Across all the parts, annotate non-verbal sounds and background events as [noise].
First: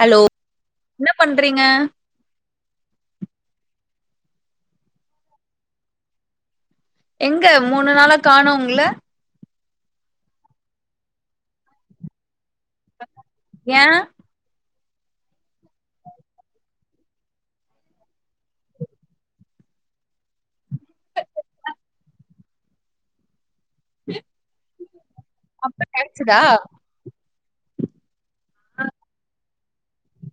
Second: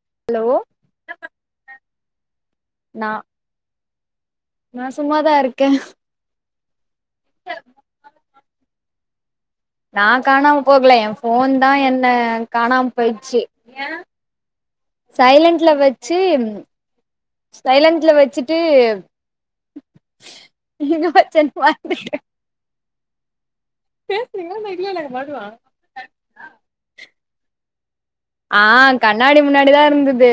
hello என்ன பண்றீங்க நா நா சும்மாதா இருக்கே எங்க மூணு நாளா காணோ உங்கள நா காணாம போகல என் ஃபோன் தா என்ன காணாம போயிச்சு ஏ சைலன்ட்ல வச்சு சைலன்ட்ல வச்சுட்டு எங்க வச்சேன் மறந்துட்டே பேசறீங்கலா இல்ல [unintelligible] இப்ப கெடச்சிதா ஆ கண்ணாடி முன்னாடி தா இருந்தது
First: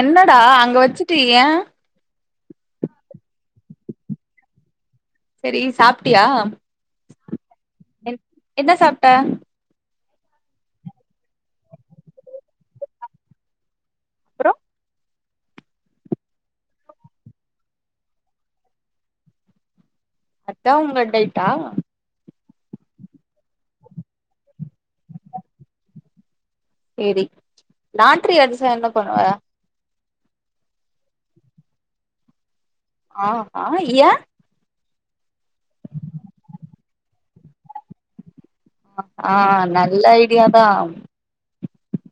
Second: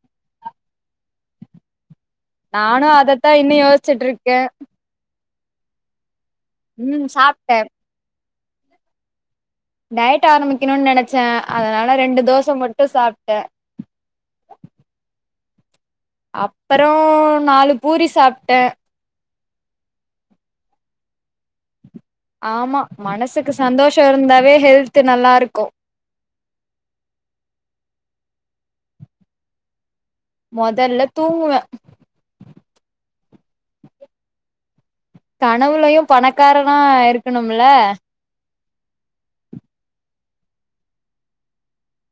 என்னடா அங்க வச்சுட்டு ஏ நானு அதத்தா இன்னு யோசிச்சுட்ருக்கே சேரி சாப்ட்டியா ம் சாப்ட்டே என் என்ன சாப்ட்ட டயட் ஆரம்பிக்கணுனு நெனச்சே அதனால ரெண்டு தோச மட்டு சாப்ட்டே அப்புற அப்பறோ நாலு பூரி சாப்ட்டே அதா உங்க டைட்டா ஆமா மனசுக்கு சந்தோஷ இருந்தாவே ஹெல்து நல்லா இருக்கு சேரி லாட்ரி அடிச்சா என்ன பண்ணுவ மொதல்ல தூங்குவே ஆ ஹா ஏ கனவுலயு பணக்காரனா இருக்கணும்ல ஆ நல்ல ஐடியா தா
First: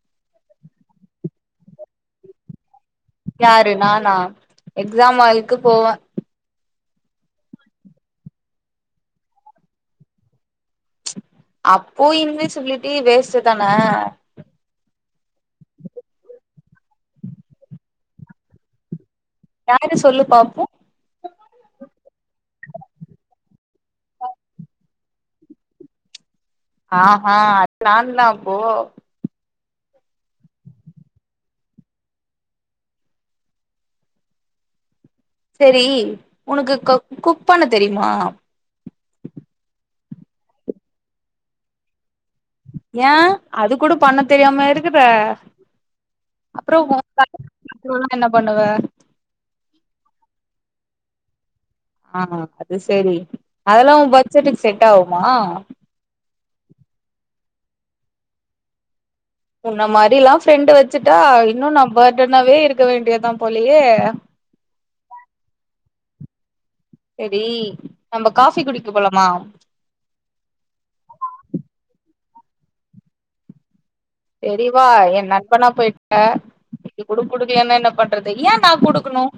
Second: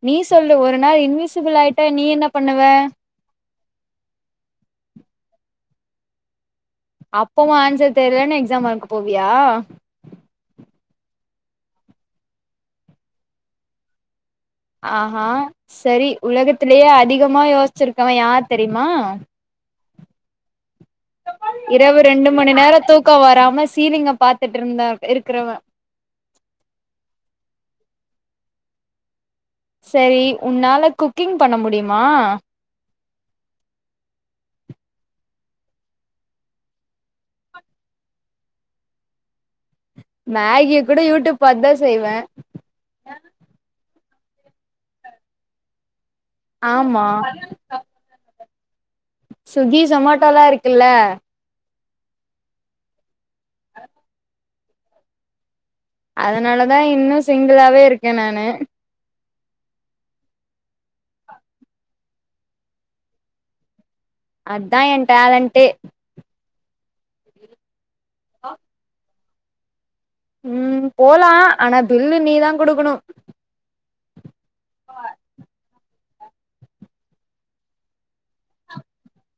நீ சொல்லு ஒரு நாள் இன்விசிபிள் ஆயிட்டா நீ என்ன பண்ணுவ யாரு நானா எக்ஸாம் ஆளுக்கு போவ அப்பவும் ஆன்சர் தெரியலன்னு எக்ஸாம் ஹாளுக்கு போவியா அப்போ இன்விசிப்பீல்டி வேஸ்ட் தான ஆஹா சரி உலகத்திலேயே அதிகமா யோசிச்சிருக்கவ யார் தெரியுமா யாரு சொல்லு பாப்போ இரவு ரெண்டு மணி நேர தூக்கம் வராம சீலிங்க பாத்துட்டு இருந்தா இருக்குறவ ஆ அது நா தா அப்போ சரி உன்னால குக்கிங் பண்ண முடியுமா சரி உனக்கு குக் குக் பண்ண தெரியுமா மகிய கூட யூடியூப் பார்த்து தா செய்வ ஏய அது கூட பண்ண தெரியாம இருக்குற அப்பற உ ஆமா பக்கத்துல என்ன பண்ணுவ ஸ்விக்கி சொமேட்டோலா இருக்குல்ல ஆ அது சரி அதெல்லா உ பட்ஜெட்டுக்கு செட் ஆகுமா அதனால தா இன்னு சிங்குளாவே இருக்க நான்னு உ ன்ன மாரி எல்லா ஃப்ரெண்ட் வச்சுட்டா இன்னு நா பர்த்டனாவே இருக்க வேண்டியதா போலயே அதா ஏய டலண்டே சரி நம்ம காஃபி குடிக்க போலாமா ம் போலா ஆனா பிள்ளு நீ தா கொடுக்கணு சரிவா எய நண்பனா போயிட்டு ஹ இது குடுக்கலன்னா என்ன பண்றது எய நா குடுக்கணும்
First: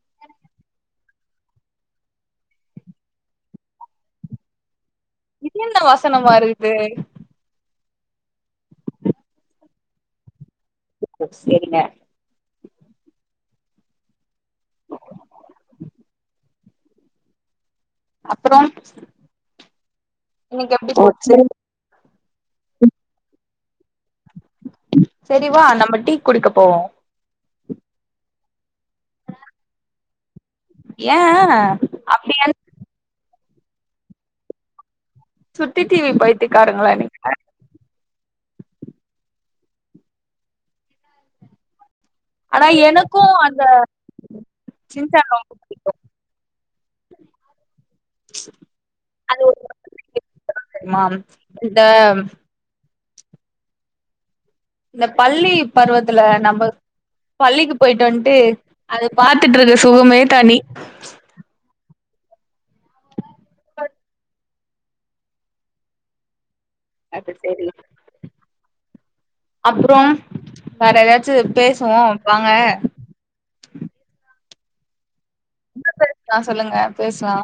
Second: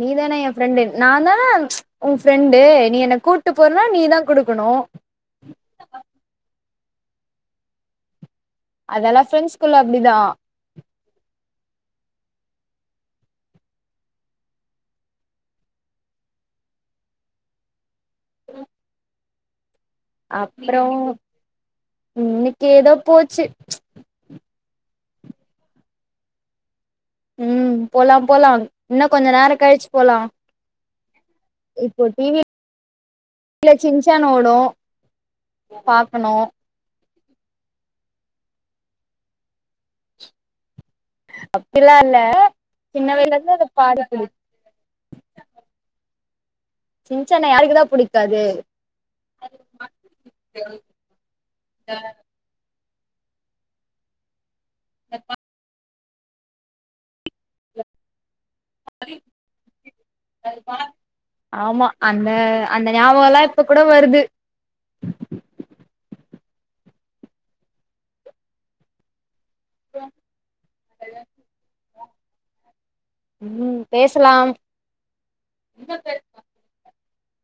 நீ தான எய ஃப்ரெண்டு நா தான உ ஃப்ரெண்டு நீ என்ன கூப்புட்டு போறனா நீ தா குடுக்கணு இது என்ன வாசனமா வருது அதல்லா ஃப்ரெண்ட்ஸ்குள்ள அப்டிதா சரிங்க அப்பற அப்பற இன்னிக்கு ஏதோ போச்சு சரிவா நம்ம டீ குடிக்க போவோ ம் போலா போலா இன்னு கொஞ்ச நேர கழிச்சு போலா ஏய இப்போ டிவில சின்ச்சான் ஓடு சுட்டி டிவி பாக்கணு பைத்தியக்காரங்கலா நீங்க அப்டிலா இல்ல ஆனா சின்ன எனக்கு வயிசுல இருந்து அந்த அத பாட பிடிக்கு சின்சான் ரொம்ப புடிக்கும் சின்சன்ன யாருக்குதா பிடிக்காது அது [unintelligible] இந்த இந்த பள்ளி பருவத்துல நம்ப பள்ளிக்கு போயிட்டு வந்துன்ட்டு அது பாத்துட்டு இருக்க சுகமே தனி ஆமா அந்த அந்த ஞாபக எல்லா இப்ப கூட வருது அது சரி அப்பற வேற ஏதாச்சு பேசுவோ வாங்க ம் பேசலாம் ஆ சொல்லுங்க பேசலா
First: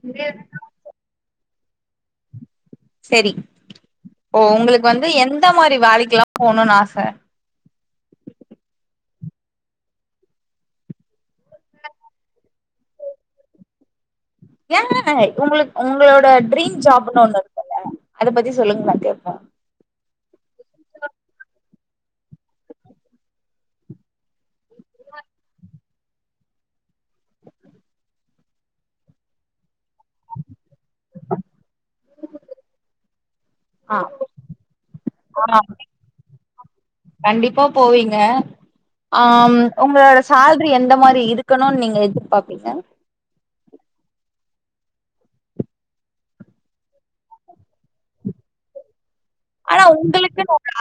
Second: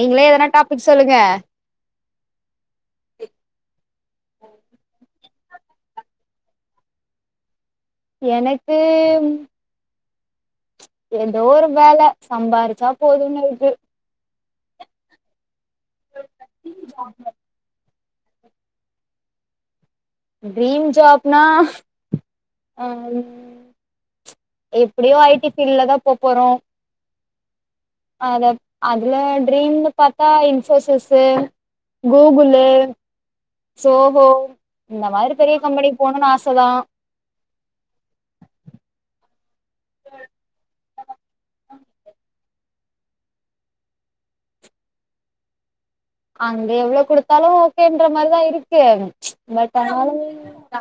நீங்களே எதனா டாபிக் சொல்லுங்க சரி ஓ உங்களுக்கு வந்து எந்த மாரி வேலைக்குல்லா போணுன்னு ஆச எனக்கு ஏதோ ஒரு வேல சம்பாரிச்சா போதுன்னு இருக்கு ஏ உங்களுக் உங்களோட ட்ரீம் ஜாப்ன்னு ஒண்ணு இருக்குல்ல அத பத்தி சொல்லுங்கள கேப்போ ட்ரீம் ஜாப்னா ஆ எப்புடியு ஐ டி ஃபீல்ட்ல தா போ போறோ அத அதுல ட்ரீம்னு பாத்தா இன்ஃபோசிஸ்ஸு கூகுள்ளு ஆ சோஹோ இந்த மாரி ஆ பெரிய கம்பெனிக்கு போணுன்னு ஆச தா கண்டிப்பா போவீங்க ஆ ம் உங்களோட சேல்ரி எந்த மாரி இருக்கணுன்னு நீங்க எதிர்பார்ப்பீங்க அங்க எவ்ளோ குடுத்தாலு ஓகேன்ற மாரிதா இருக்கு பட் அனாலு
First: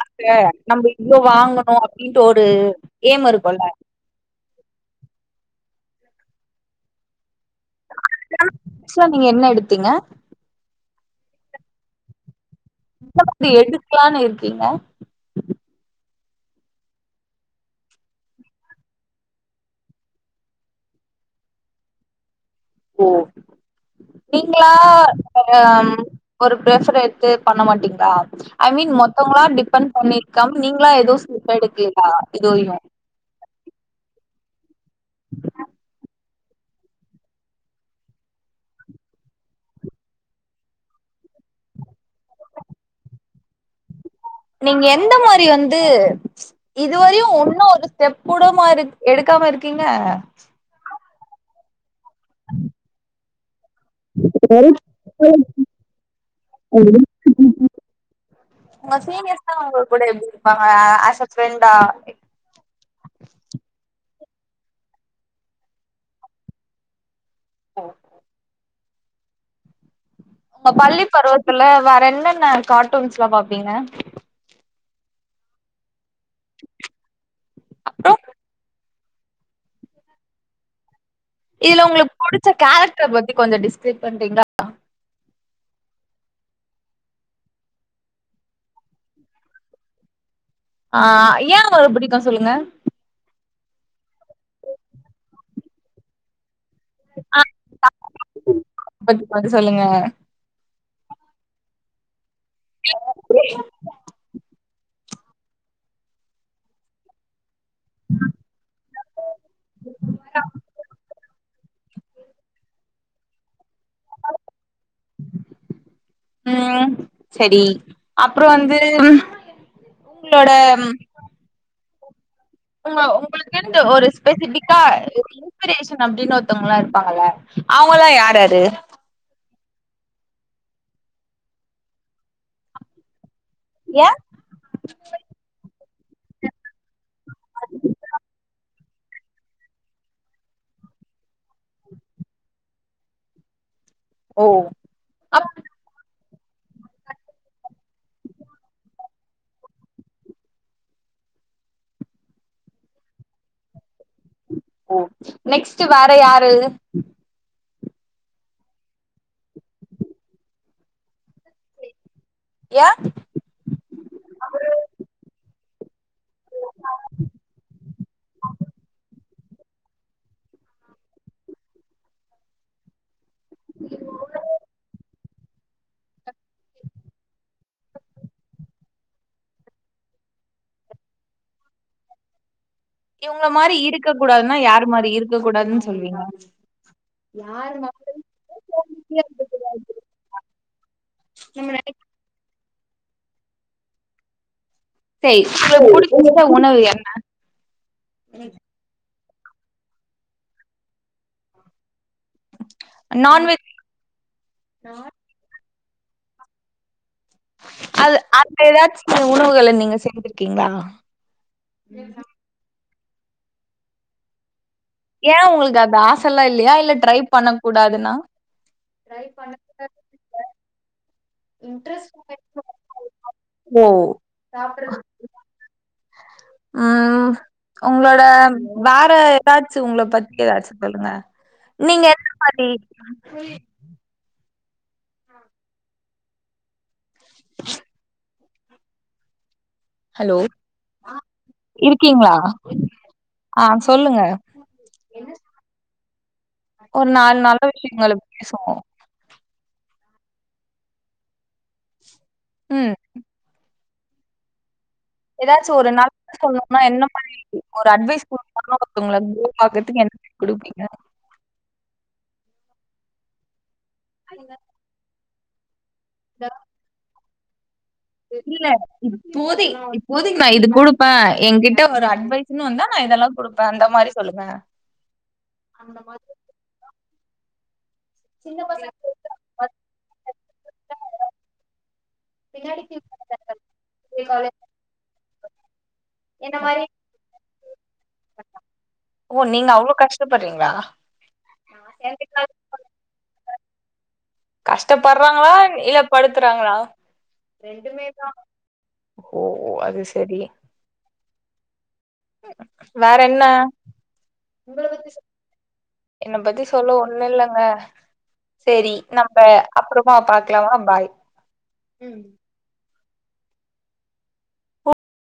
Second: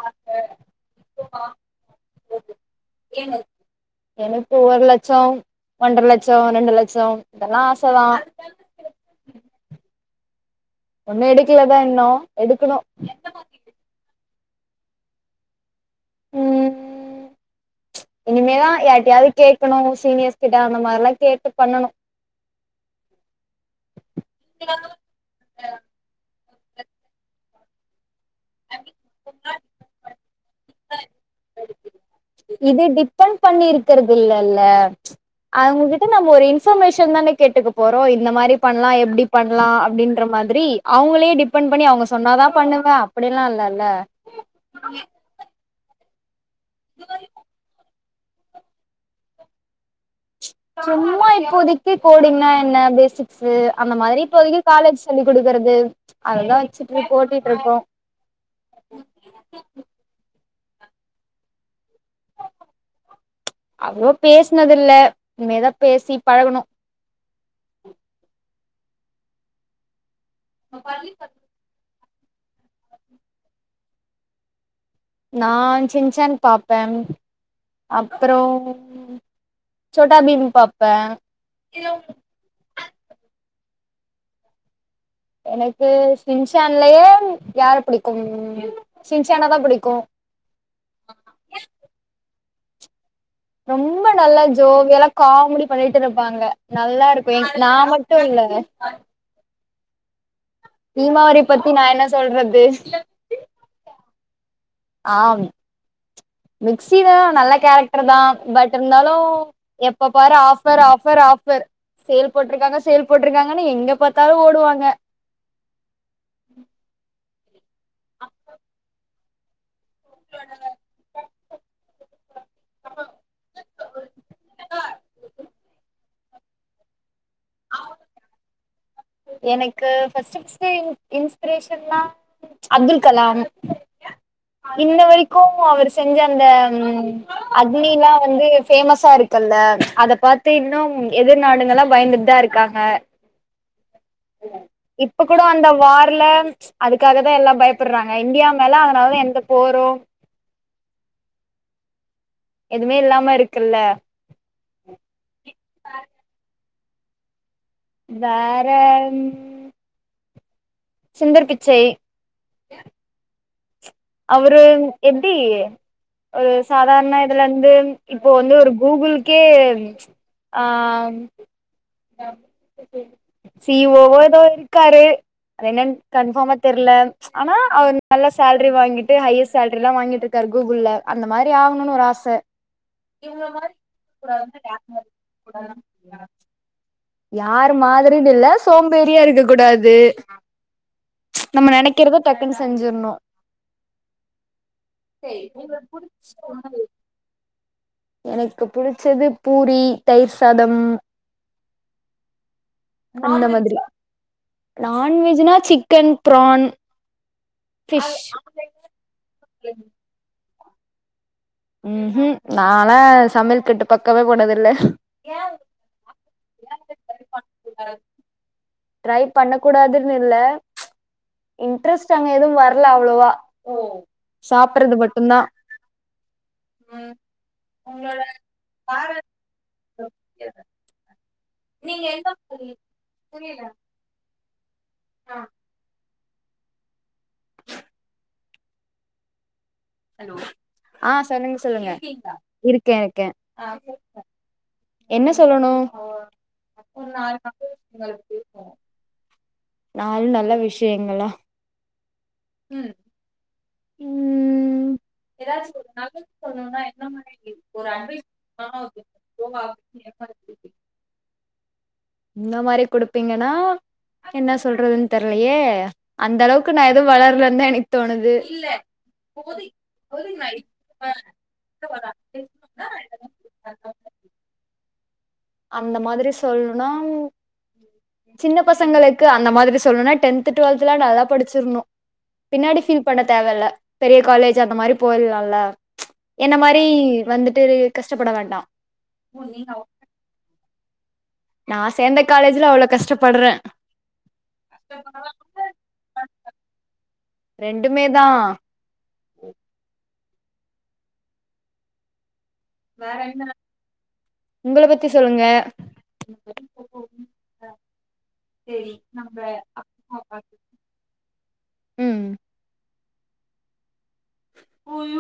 அது நம்ப இவ்ளோ வாங்கணு அப்டின்ற ஒரு ஏய்ம் இருக்குல்ல எனக்கு ஒரு லட்சோ ஒன்ற லட்சோ ரெண்டு லட்சோ இதெல்லா ஆச தா ஒன் நீங்க என்ன எடுத்தீங்க ஒண்ணு எடுக்கலதா இன்னு எடுக்குணு எந்த மாரி எடுக்லானு இருக்கீங்க [unintelligible] ம் [inaudible] இனிமேதா யார்டையாது கேட்கணு சீனியர்ஸ் கிட்ட அந்த மாரில்லா கேட்டு பண்ணணு ஓ நீங்களா [unintelligible] ம் ஒரு பிரஃபர் எடுத்து பண்ண மாட்டீங்ளா ஐ மீன் மொத்தவங்களா டிபண்ட் பண்ணி கம் நீங்களா ஏதோ செப் எடுக்கு இது டிபெண்ட் பண்ணி இருக்கிறது இல்லல்ல அவுங்ககிட்ட நம்ம ஒரு இன்ஃபர்மேஷன் தான கேட்டுக்க போறோ இந்த மாரி பண்லா எப்டி பண்லா அப்படின்ற மாரி அவுங்களே டிபெண்ட் பண்ணி அவுங்க சொன்னாதா பண்ணுவ அப்படில்லா இல்லல்ல நீங்க எந்த மாரி வந்து இதுவரையு ஒன்னு ஒரு ஸ்டெப் கூடமா இரு எடுக்காம இருக்கீங்க சும்மா இப்போதிக்கு கோடிங்கன்னா என்ன பேசிக் ஸ்ஸு அந்த மாரி இப்போதைக்கு காலேஜ் சொல்லி கொடுக்குறது அதெல்லா ஒரு வச்சிட்டு இப்போ ஓட்டிட்டு இருப்போ உங்க சீனியர்ஸ்லா அது டுடே எப்டி இரு ஆ அச ஃப்ரெண்டா அவ்ளோவ பேசினது இல்ல இனிமேதா பேசி பழகணு அ உங்க பள்ளி பருவத்துல வேற என்னென்ன கார்ட்டூன்ஸ்ல்லா பாப்பீங்க நா சின்ச்சான் பாப்ப அப்றோ அப்புறோ சோட்டா பீம் பாப்பா இதுல உங்களுக்கு புடிச்ச கேரக்டர் பத்தி கொஞ்சோ டிஸ்கிரைப் பண்றீங்களா எனக்கு சின்சான்லயே யார புடிக்கு சின்சானா தா புடிக்கு ஆ ஏ அவர புடிக்கு சொல்லுங்க ரொம்ப நல்லா ஜோவியலா காமடி பண்ணிட்டு இருப்பால்ல நல்லா இருக்கு எ நா மட்டு இல்ல வந்து சொல்லுங்க பீமாவரி பத்தி நா என்ன சொல்றது [inaudible] ஆ ம் மிக்சி தா நல்ல கேரக்ட்ருதா பட் இருந்தாலு எப்ப பாரு ஆஃபர் ஆஃபர் ஆஃபர் சேல் போட்ருக்காங்க சேல் போட்ருக்காங்கன்னு எங்க பாத்தாலு ஓடுவாங்க ம் செரி அப்றோ வந்து உங்களோட ம் [inaudible] உங்க உங்களுக்கின்டு ஒரு ஸ்பெசிஃபிக்கா இன்ஸ்பிரேஷன் அப்டினு ஒருத்தொங்லா இருப்பாங்களே அவுங்கல்லா யார்யாரு எனக்கு ஃபஸ்ட்டு ஃபஸ்ட்டு இன் இன்ஸ்பிரேஷன்னா அப்துல் கலாம் ஏ இன்ன வெரிக்கு அவரு செஞ்ச அந்த ம் அஃக்னில்லா வந்து ஃபேமஸா இருக்குல்ல அத பாத்து இன்னும் எதிர் நாடுங்கல்லா பயந்துந் தாங்க ஓ இப்ப கூட அப் அந்த வார்ல அதுக்காகதா எல்லா பயப்புற்றாங்க இந்தியா மேல அதனாலதா எந்த போரோ எதுமே இல்லாம இருக்குல்ல நெக்ஸ்ட்டே வேற யாரு வேற ம் சுந்தர் பிச்சை ஏ அவரு எப்டி ஒரு சாதார்ண இதுல இந்து இப்போ வந்து ஒரு கூகுள்கே ஆ ம் சிஇஓஓ எதோ இருக்காரு அது என்னன் கன்ஃபாமா தெர்ல ஆனா அவ்ர் நல்ல சேல்ரி வாங்கிட்டு ஹையர் சேல்ரில்லா வாங்கிட்ருக்காரு கூகுள்ள அந்த மாரி ஆவ்ணுனு ஒரு ஆச இவுங்ள மாரி இருக்க கூடாதுன்னா யாரு மாரி இருக்க கூடாதுன் சொல்லுவீங்க யாரு மாதரினில்ல சோம்பேறியா இருக்க கூடாது நம்ம நெனைக்க றத டக்குன் செஞ்சிற்ணு சே உங்களுக்கு புடிச்ச உணவு என்ன எனக்கு புடிச்சது பூரி தயிர் சாதம் அந்த நான்வெஜ் மாத்ரி நான்வெஜ்ஜினா சிக்கன் ப்ரான் ஃபிஷ் எதாச்சு உணவுகள நீங்க செஞ்சிர்க்கீங்ளா ம் உம் நாலா சமைல் கட்டு பக்கமே போனதில்ல ஏ உங்கள்க்கு அந்த ஆசல்லா இல்லியா இல்ல ட்ரை பண்ண கூடாதுன்னா ட்ரை பண்ண கூடாதுன் இல்ல இன்ட்ரெஸ்ட் அங்க எதுவு வர்ல அவ்ளொவா ஓ சாப்ட்றது மட்டுந்தா அ உங்களோட வேற எதாச்சு உங்ள பத்தி எதாச்சு சொல்லுங்க நீங்க என்ன மாரி அ ஹலோ அ சொல்லுங் சொல்லுங்க இருக்கீங்களா இருக்கே இருக்கே ஆ சொல்லுங்க என்ன சொல்லணு ஒரு நால் நல்ல விஷயங்கள பேசுவோ நால் நல்ல விஷயங்களா ம் ம் எதாச்சு ஒரு நல்லது சொல்னுனா என்ன மாரி ஒரு அட்வைஸ் குடுத்தம்னா ஒருத்தங்கள குரோவ் ஆகற்துக் என்ன குடுப்பீங்க இந்த மாரி குடுப்பீங்கன்னா என்ன சொல்றதுன் தெர்லயே அந்தளவுக்கு நா எது வளர்லந்தா எனக் தோணுது இப்போதி இப்போதிக் நா இது குடுப்பே எங்கிட்ட ஒரு அட்வைஸ்ன்னு வந்தா நா இதெல்லா குடுப்பே அந்த மாரி சொல்லுங்க அந்த மாதிரி சொல்லுன்னா சின்ன பசங்களுக் கு அந்த மாதிரி சொல்னுனா டென்த்து, டுவெல்த்துல்லா நல்லா படிச்சிர்ணு பின்னாடி ஃபீல் பண்ண தேவ இல்ல பெரிய காலேஜ் அந்த மாரி போயிர்லால்ல என்ன மாரி வந்துட்டு கஷ்டப்பட வேண்டா ஓ நீங்க அவ்ளோ கஷ்டப்பட்றீங்ளா நா சேந்த காலேஜ்ல அவ்ளோ கஷ்டப்பட்றே கஷ்டப்பட்றாங்களா இல்ல படுத்துறாங்களா ரெண்டுமே தா ஓ அது செரி வேற என்ன உங்கள பத்தி சொ என்ன பத்தி சொல்ல ஒன்னுல்லங்க செரி நம்ப அப்பறமா பாக்லாமா பாய் ம் ஐயோ